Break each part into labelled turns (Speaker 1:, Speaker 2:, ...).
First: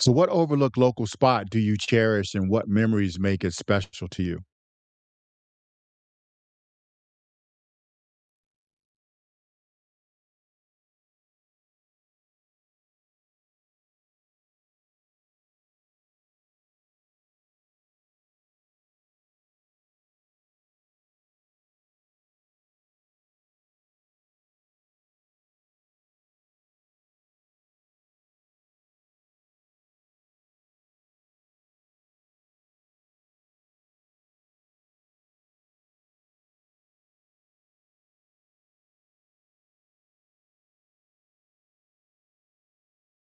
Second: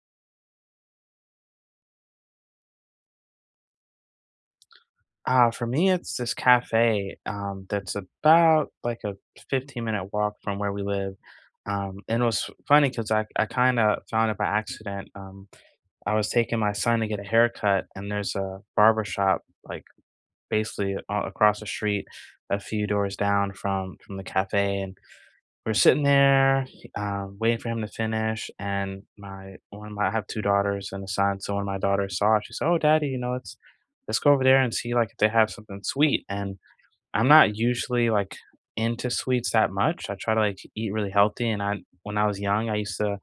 Speaker 1: So, what overlooked local spot do you cherish, and what memories make it special to you?
Speaker 2: Ah, for me, it's this cafe that's about like a 15-minute walk from where we live. And it was funny because I kind of found it by accident. I was taking my son to get a haircut, and there's a barber shop like basically across the street, a few doors down from the cafe. And we're sitting there, waiting for him to finish, and my one of my I have 2 daughters and a son, so when my daughter saw it, she said, "Oh, daddy, let's go over there and see, like, if they have something sweet," and I'm not usually like into sweets that much. I try to like eat really healthy, and I when I was young, I used to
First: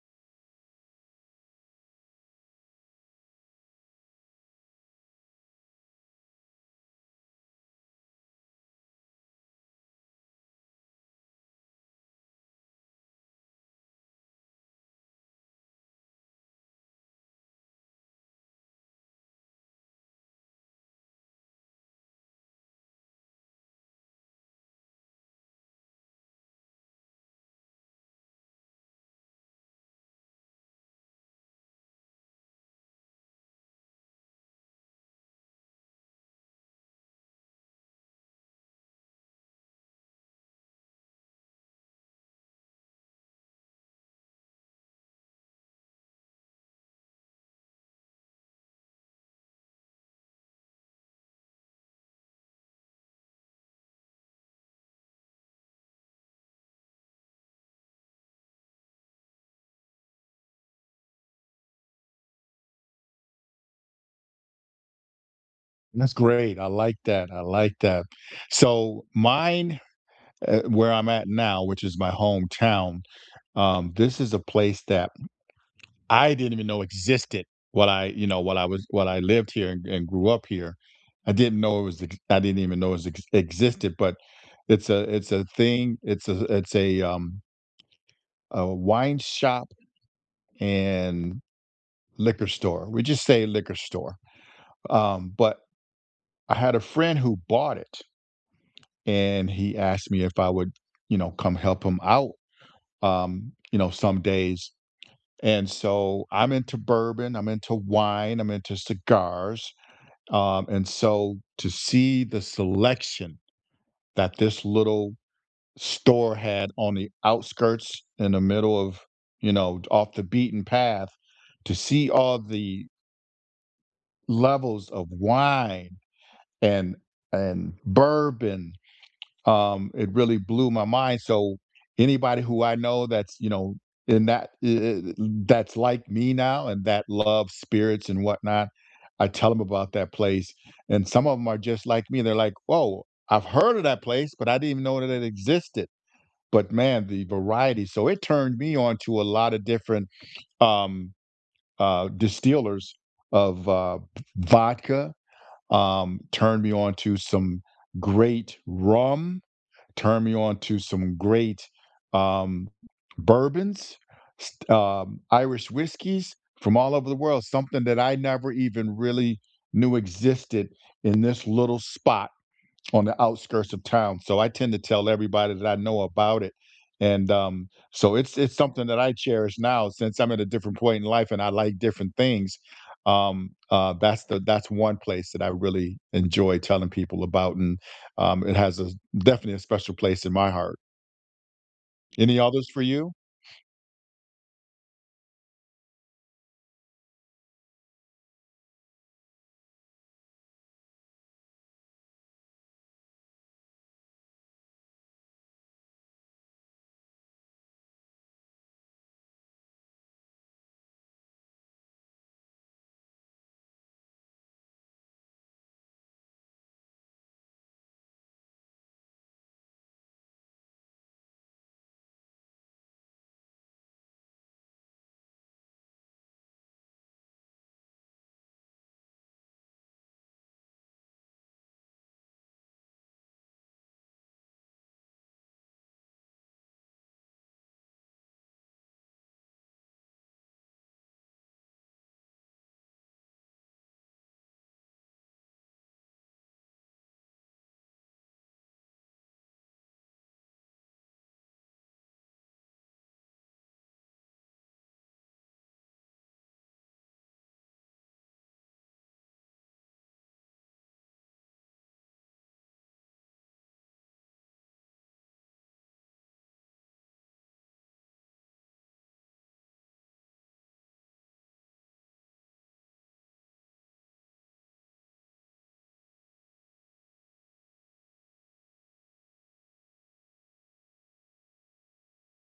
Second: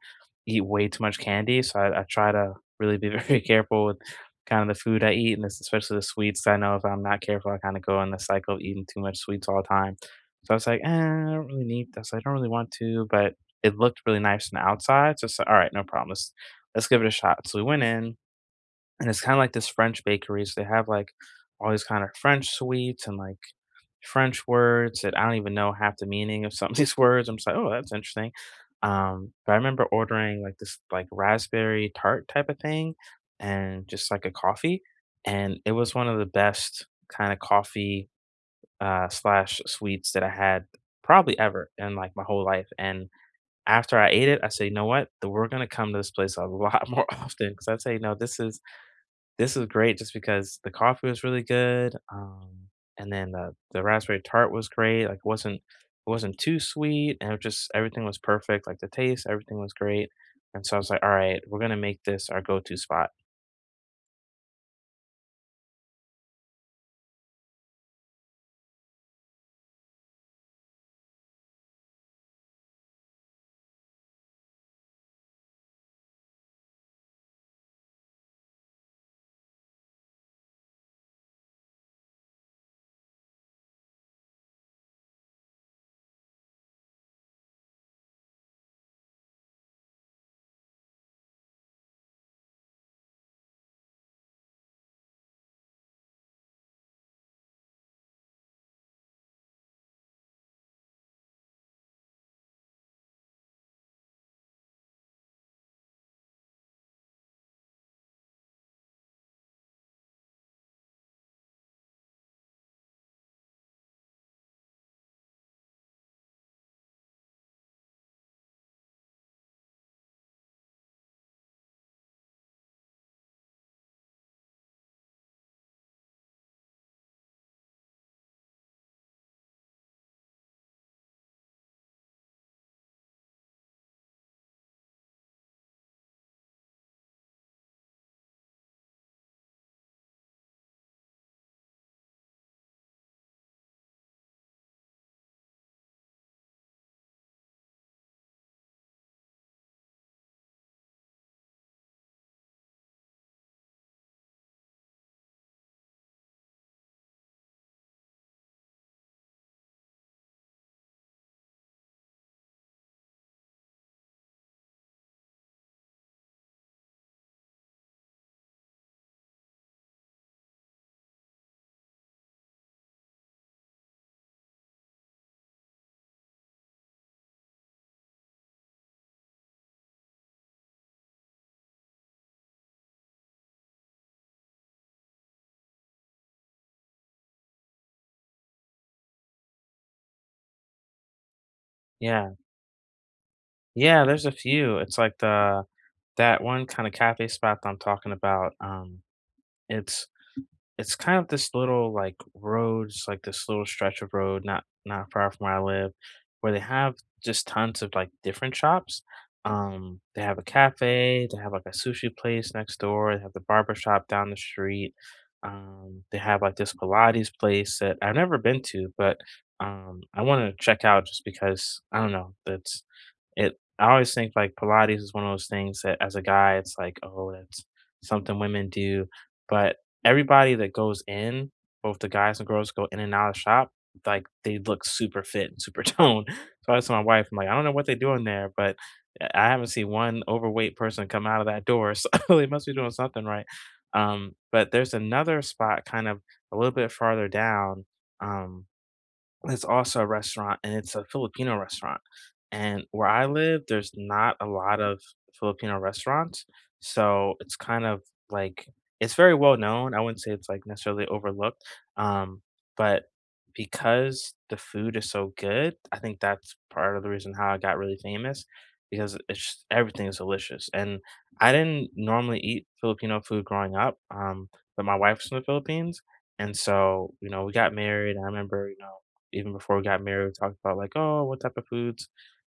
Speaker 2: eat way too much candy, so I try to really be very careful with kind of the food I eat, and this, especially the sweets. I know if I'm not careful, I kind of go in the cycle of eating too much sweets all the time. So I was like, I don't really need this. I don't really want to, but it looked really nice on the outside. So, it's like, all right, no problem. Let's give it a shot. So we went in, and it's kind of like this French bakery. So they have like all these kind of French sweets and like French words that I don't even know half the meaning of some of these words. I'm just like, oh, that's interesting. But I remember ordering like this like raspberry tart type of thing and just like a coffee, and it was one of the best kind of coffee slash sweets that I had probably ever in like my whole life. And after I ate it, I said, you know what? We're gonna come to this place a lot more often because I say, no, this is great just because the coffee was really good, and then the raspberry tart was great, like, it wasn't too sweet, and it just everything was perfect, like, the taste, everything was great, and so I was like, "Alright, we're gonna make this our go-to spot."
Speaker 1: That's great. I like that. I like that. So mine, where I'm at now, which is my hometown. This is a place that I didn't even know existed while I, you know, while I was while I lived here and grew up here. I didn't know it was. I didn't even know it was existed. But it's a thing. It's a it's a a wine shop and liquor store. We just say liquor store. But I had a friend who bought it, and he asked me if I would, you know, come help him out, you know, some days. And so I'm into bourbon, I'm into wine, I'm into cigars. And so to see the selection that this little store had on the outskirts in the middle of, you know, off the beaten path, to see all the levels of wine and bourbon, it really blew my mind. So anybody who I know that's, you know, in that that's like me now and that love spirits and whatnot, I tell them about that place, and some of them are just like me. They're like, "Whoa, I've heard of that place, but I didn't even know that it existed." But man, the variety! So it turned me on to a lot of different um, distillers of vodka. Turned me on to some great rum, turned me on to some great, um, bourbons, Irish whiskeys from all over the world, something that I never even really knew existed in this little spot on the outskirts of town. So I tend to tell everybody that I know about it. And so it's something that I cherish now since I'm at a different point in life and I like different things. That's the that's one place that I really enjoy telling people about, and it has a definitely a special place in my heart.
Speaker 2: Yeah.
Speaker 1: Any others for you?
Speaker 2: Yeah, there's a few. It's like the that one kinda cafe spot that I'm talking about, it's It's kind of this little, like, roads, like, this little stretch of road not far from where I live, where they have just tons of, like, different shops. They have a cafe, they have, like, a sushi place next door, they have the barber shop down the street. They have, like, this Pilates place that I've never been to, but, I wanna check out just because I don't know, that's it. I always think, like, Pilates is one of those things that as a guy, it's like, "Oh, that's something women do," but everybody that goes in, both the guys and girls go in and out of the shop, like, they look super fit and super toned. So I asked my wife, I'm like, "I don't know what they do in there, but I haven't seen one overweight person come out of that door, so they must be doing something right." But there's another spot kind of a little bit farther down, um, it's also a restaurant, and it's a Filipino restaurant, and where I live, there's not a lot of Filipino restaurants, so it's kind of like it's very well known, I wouldn't say it's, like, necessarily overlooked, um, but because the food is so good, I think that's part of the reason how I got really famous because it's just everything is delicious, and I didn't normally eat Filipino food growing up, but my wife's from the Philippines, and so, you know, we got married, I remember, you know, even before we got married, we talked about like, oh, what type of foods,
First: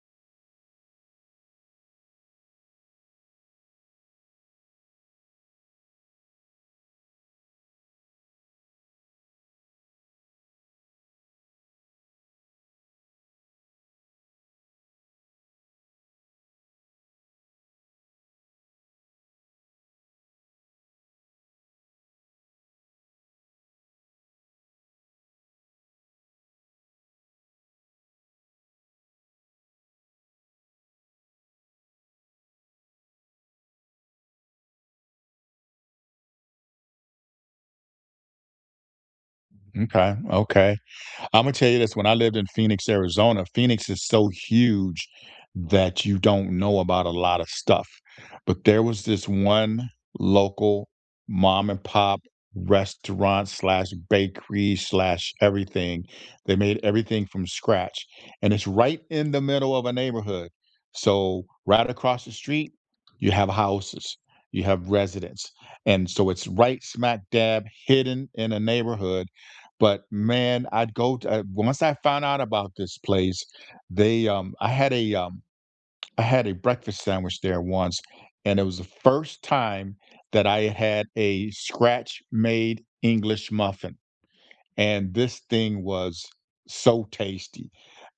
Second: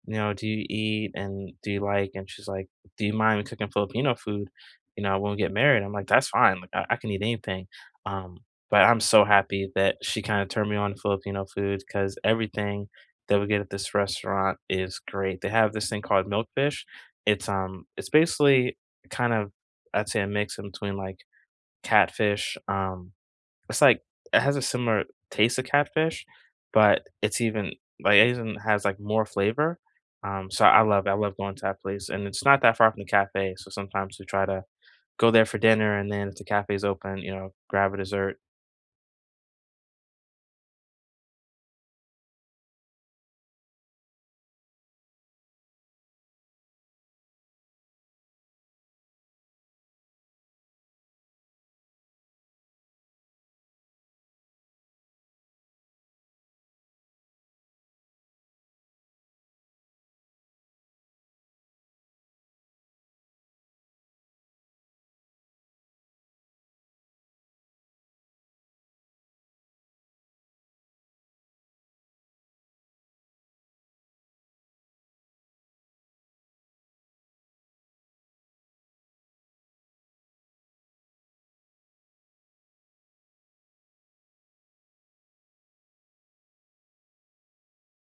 Speaker 2: you know, do you eat and do you like? And she's like, do you mind me cooking Filipino food? You know, when we get married, I'm like, that's fine. Like, I can eat anything. Um, but I'm so happy that she kind of turned me on to Filipino food because everything that we get at this restaurant is great. They have this thing called milkfish. It's basically kind of I'd say a mix in between like catfish. It's like it has a similar taste of catfish, but it's even like it even has like more flavor. So I love going to that place, and it's not that far from the cafe. So sometimes we try to go there for dinner, and then if the cafe's open, you know, grab a dessert.
Speaker 1: Okay, okay. I'm gonna tell you this: when I lived in Phoenix, Arizona, Phoenix is so huge that you don't know about a lot of stuff. But there was this one local mom and pop restaurant slash bakery slash everything. They made everything from scratch, and it's right in the middle of a neighborhood. So right across the street, you have houses, you have residents, and so it's right smack dab hidden in a neighborhood. But man, I'd go to once I found out about this place, they, I had a breakfast sandwich there once, and it was the first time that I had had a scratch-made English muffin, and this thing was so tasty.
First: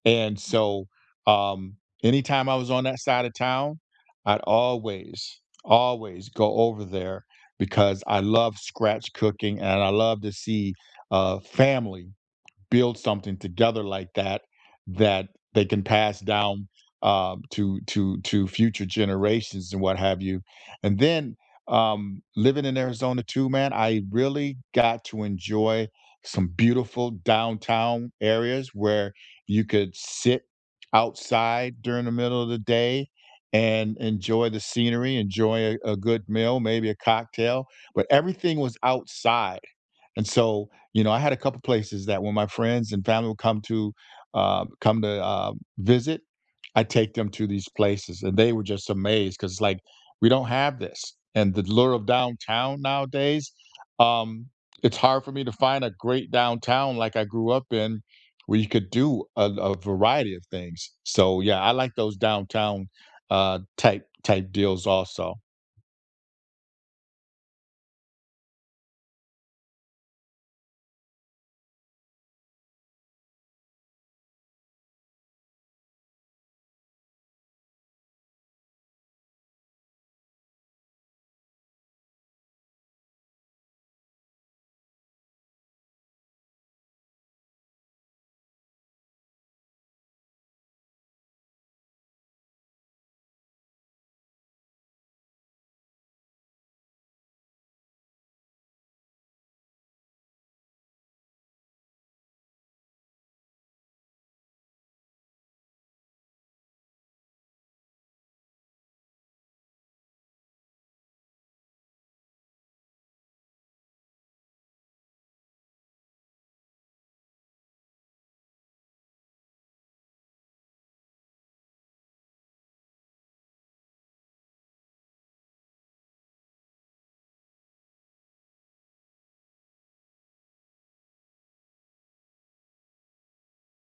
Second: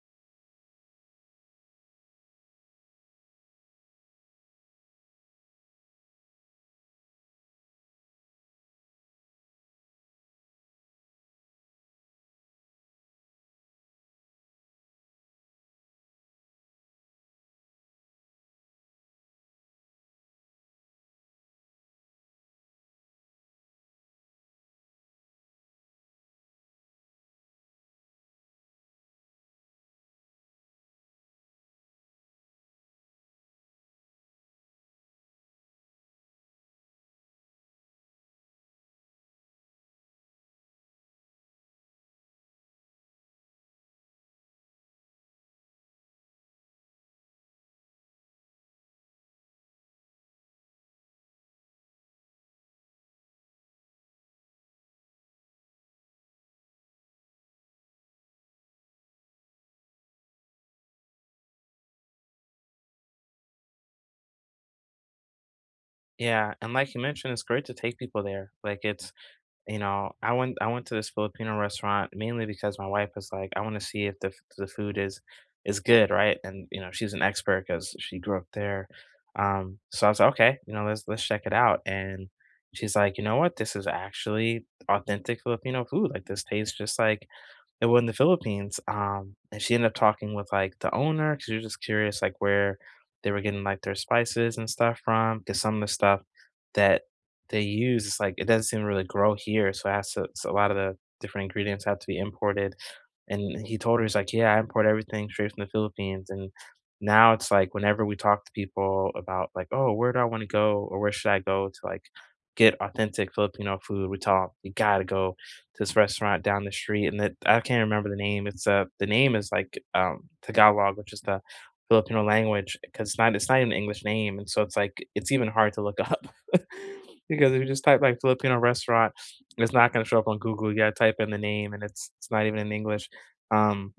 Speaker 1: And so, um, anytime I was on that side of town, I'd always go over there because I love scratch cooking and I love to see family build something together like that that they can pass down, to to future generations and what have you. And then living in Arizona too, man, I really got to enjoy some beautiful downtown areas where you could sit outside during the middle of the day and enjoy the scenery, enjoy a good meal, maybe a cocktail, but everything was outside. And so, you know, I had a couple places that when my friends and family would come to uh, come to uh, visit, I take them to these places, and they were just amazed because it's like we don't have this, and the lure of downtown nowadays, um, it's hard for me to find a great downtown like I grew up in, where you could do a variety of things. So yeah, I like those downtown type type deals also.
Speaker 2: Yeah, and like you mentioned, it's great to take people there. Like it's, you know, I went to this Filipino restaurant mainly because my wife was like, "I wanna see if the food is good," right? And, you know, she's an expert because she grew up there. So I was like, "Okay, you know, let's check it out," and she's like, "You know what? This is actually authentic Filipino food, like, this tastes just like it was in the Philippines," and she ended up talking with, like, the owner because she was just curious, like, where they were getting, like, their spices and stuff from. Because some of the stuff that they use, it's like, it doesn't seem to really grow here, so it has to so a lot of the different ingredients have to be imported. And he told her, he's like, "Yeah, I import everything straight from the Philippines." And now it's like whenever we talk to people about like, "Oh, where do I want to go or where should I go to like get authentic Filipino food?" We tell 'em, "You gotta go to this restaurant down the street." And that I can't remember the name. It's the name is like Tagalog, which is the Filipino language, because it's not even an English name, and so it's like it's even hard to look up because if you just type like Filipino restaurant, it's not gonna show up on Google. You gotta type in the name, and it's not even in English. Um,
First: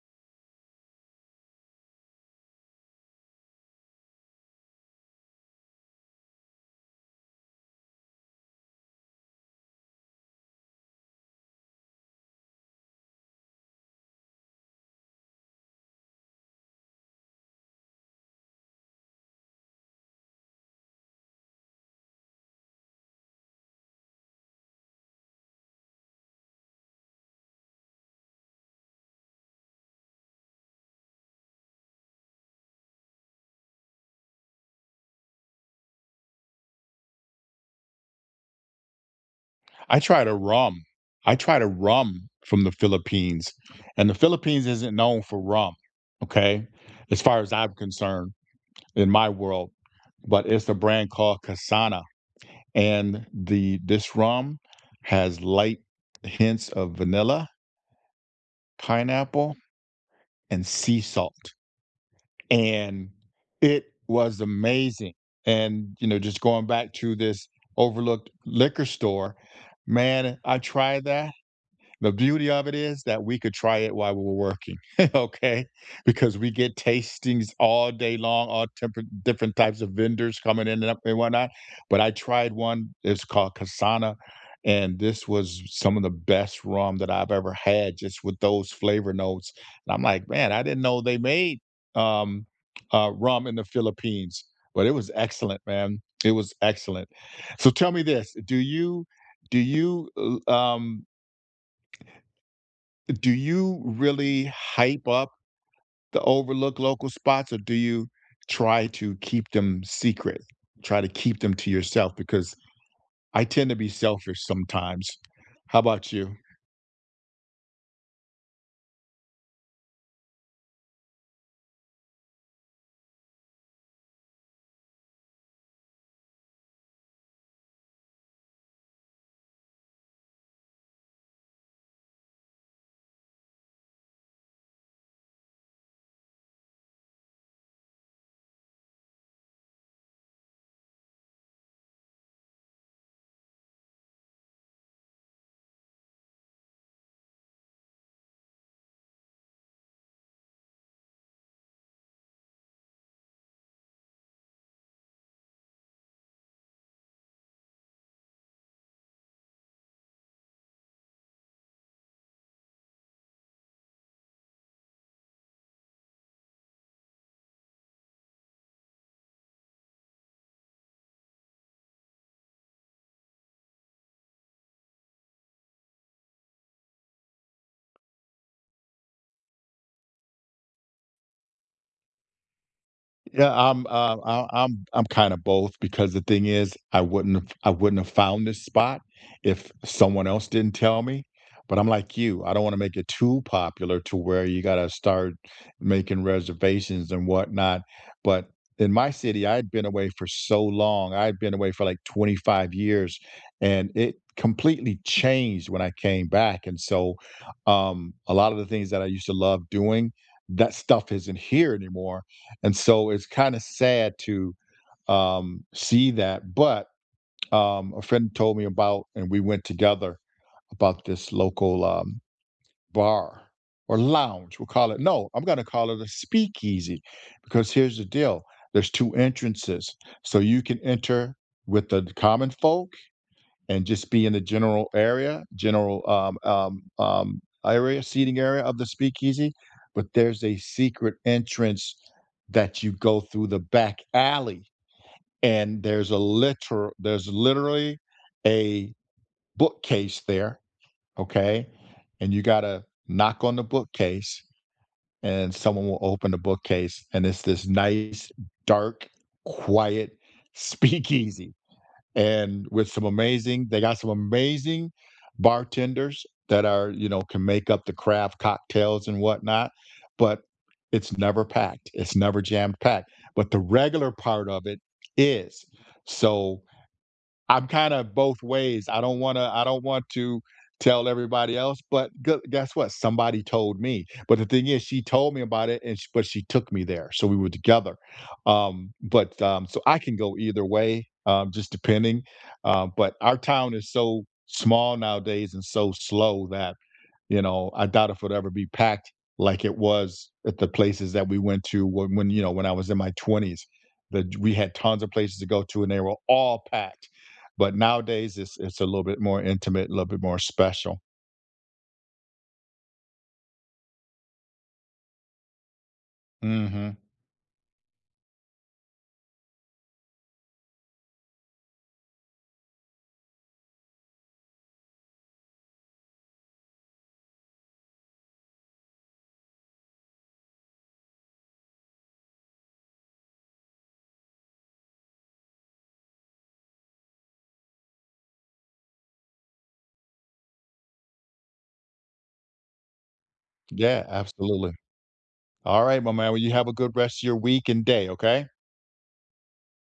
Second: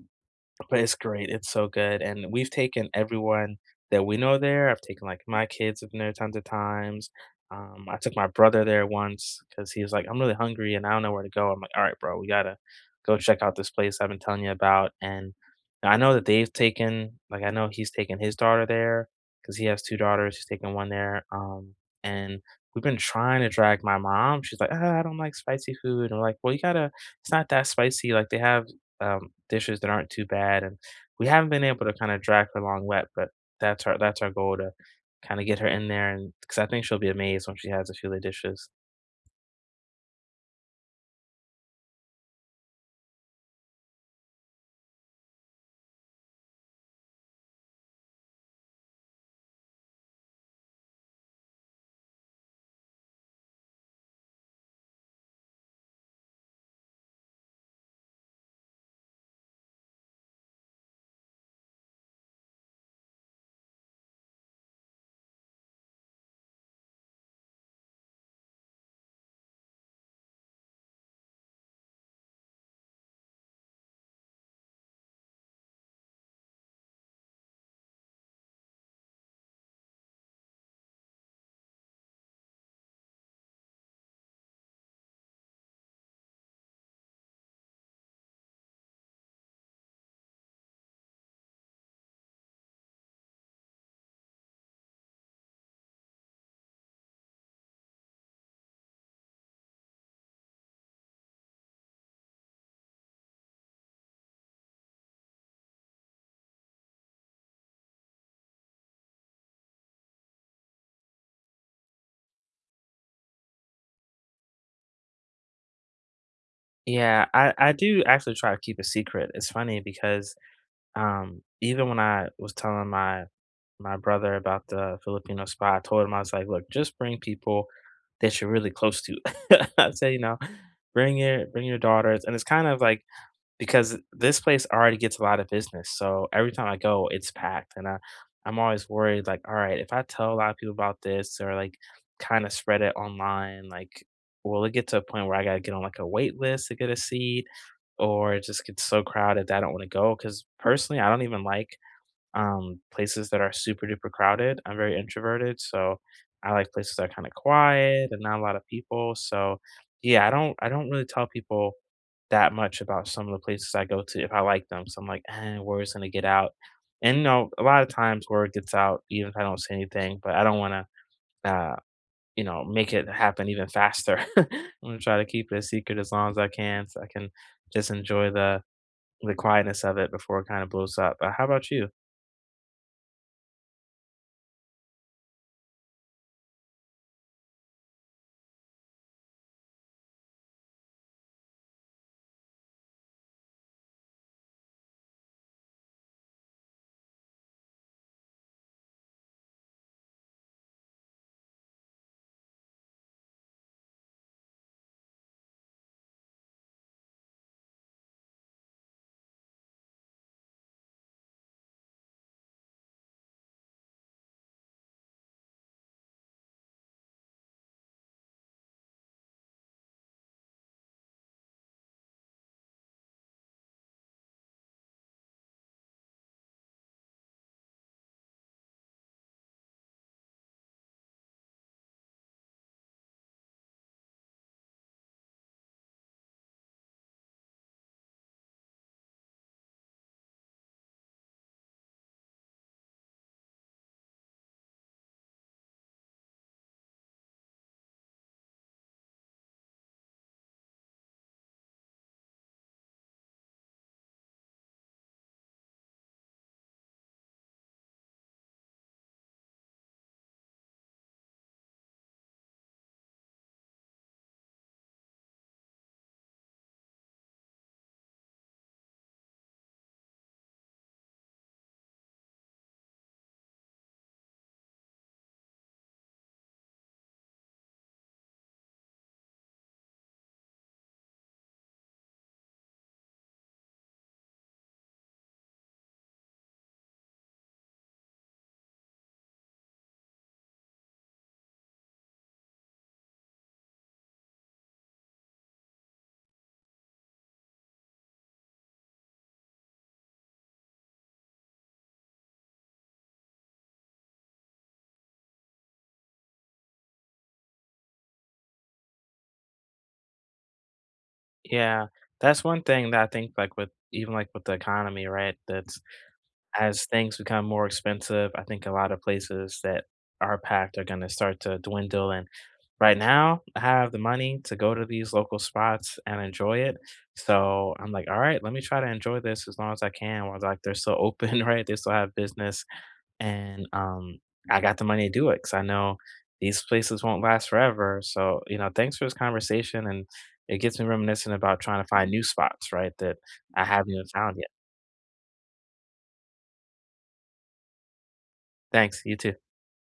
Speaker 2: but it's great, it's so good, and we've taken everyone that we know there. I've taken, like, my kids have been there tons of times. I took my brother there once because he was like, "I'm really hungry and I don't know where to go." I'm like, "Alright, bro, we gotta go check out this place I've been telling you about," and I know that they've taken like, I know he's taken his daughter there because he has 2 daughters, he's taken one there, and we've been trying to drag my mom. She's like, "Ah, I don't like spicy food." And we're like, "Well, you gotta it's not that spicy, like, they have" dishes that aren't too bad, and we haven't been able to kind of drag her along wet, but that's our goal to kind of get her in there, and because I think she'll be amazed when she has a few of the dishes.
Speaker 1: I tried a rum. I tried a rum from the Philippines, and the Philippines isn't known for rum, okay? As far as I'm concerned, in my world, but it's a brand called Casana, and the this rum has light hints of vanilla, pineapple, and sea salt, and it was amazing. And you know, just going back to this overlooked liquor store, man, I tried that. The beauty of it is that we could try it while we were working, okay? Because we get tastings all day long, all temper different types of vendors coming in and up and whatnot. But I tried one, it's called Kasana, and this was some of the best rum that I've ever had, just with those flavor notes. And I'm like, man, I didn't know they made um, rum in the Philippines, but it was excellent, man. It was excellent. So tell me this: do you do you l- um do you really hype up the overlooked local spots, or do you try to keep them secret? Try to keep them to yourself because I tend to be selfish sometimes. How about you?
Speaker 2: Yeah, I do actually try to keep a secret. It's funny because even when I was telling my brother about the Filipino spot, I told him I was like, look, just bring people that you're really close to. I said, you know, bring your daughters, and it's kind of like. Because this place already gets a lot of business, so every time I go, it's packed, and I'm always worried, like, "All right, if I tell a lot of people about this or, like, kinda spread it online, like, will it get to a point where I gotta get on, like, a wait list to get a seat, or it just gets so crowded that I don't wanna go?" Because personally, I don't even like places that are super duper crowded. I'm very introverted, so I like places that are kind of quiet and not a lot of people. So yeah, I don't really tell people that much about some of the places I go to if I like them. So I'm like, eh, word's gonna get out. And you know, a lot of times word gets out even if I don't say anything, but I don't wanna uh, you know, make it happen even faster. I'm gonna try to keep it a secret as long as I can so I can just enjoy the quietness of it before it kind of blows up. But how about you?
Speaker 1: Yeah, I'm I'm kind of both because the thing is I wouldn't have found this spot if someone else didn't tell me. But I'm like you, I don't want to make it too popular to where you got to start making reservations and whatnot. But in my city, I'd been away for so long. I'd been away for like 25 years, and it completely changed when I came back. And so, a lot of the things that I used to love doing, that stuff isn't here anymore, and so it's kind of sad to, see that. But a friend told me about, and we went together, about this local bar or lounge. We'll call it, no, I'm going to call it a speakeasy, because here's the deal: there's two entrances. So you can enter with the common folk and just be in the general area, seating area of the speakeasy. But there's a secret entrance that you go through the back alley, and there's a literal, there's literally a bookcase there. Okay, and you gotta knock on the bookcase, and someone will open the bookcase, and it's this nice, dark, quiet speakeasy, and with some amazing, they got some amazing bartenders that are, you know, can make up the craft cocktails and whatnot. But it's never packed, it's never jam packed, but the regular part of it is. So I'm kind of both ways. I don't want to I don't want to tell everybody else, but gu guess what? Somebody told me. But the thing is she told me about it and sh but she took me there, so we were together. But, so I can go either way, just depending, but our town is so small nowadays and so slow that you know, I doubt if it'll ever be packed like it was at the places that we went to when, you know, when I was in my 20s. That we had tons of places to go to and they were all packed. But nowadays it's a little bit more intimate, a little bit more special.
Speaker 2: Yeah, that's one thing that I think, like, with even, like, with the economy, right? That's as
Speaker 1: Mhm.
Speaker 2: things become more expensive, I think a lot of places that are packed are gonna start to dwindle, and right now, I have the money to go to these local spots and enjoy it, so I'm like, "Alright, let me try to enjoy this as long as I can while, like, they're still open," right? They still have business. And, I got the money to do it because I know these places won't last forever. So, you know, thanks for this conversation, and it gets me reminiscent about trying to find new spots, right, that I haven't
Speaker 1: Yeah,
Speaker 2: even found yet.
Speaker 1: absolutely. All right, my man. Well, you have a good rest of your week and day, okay?
Speaker 2: Thanks. You too.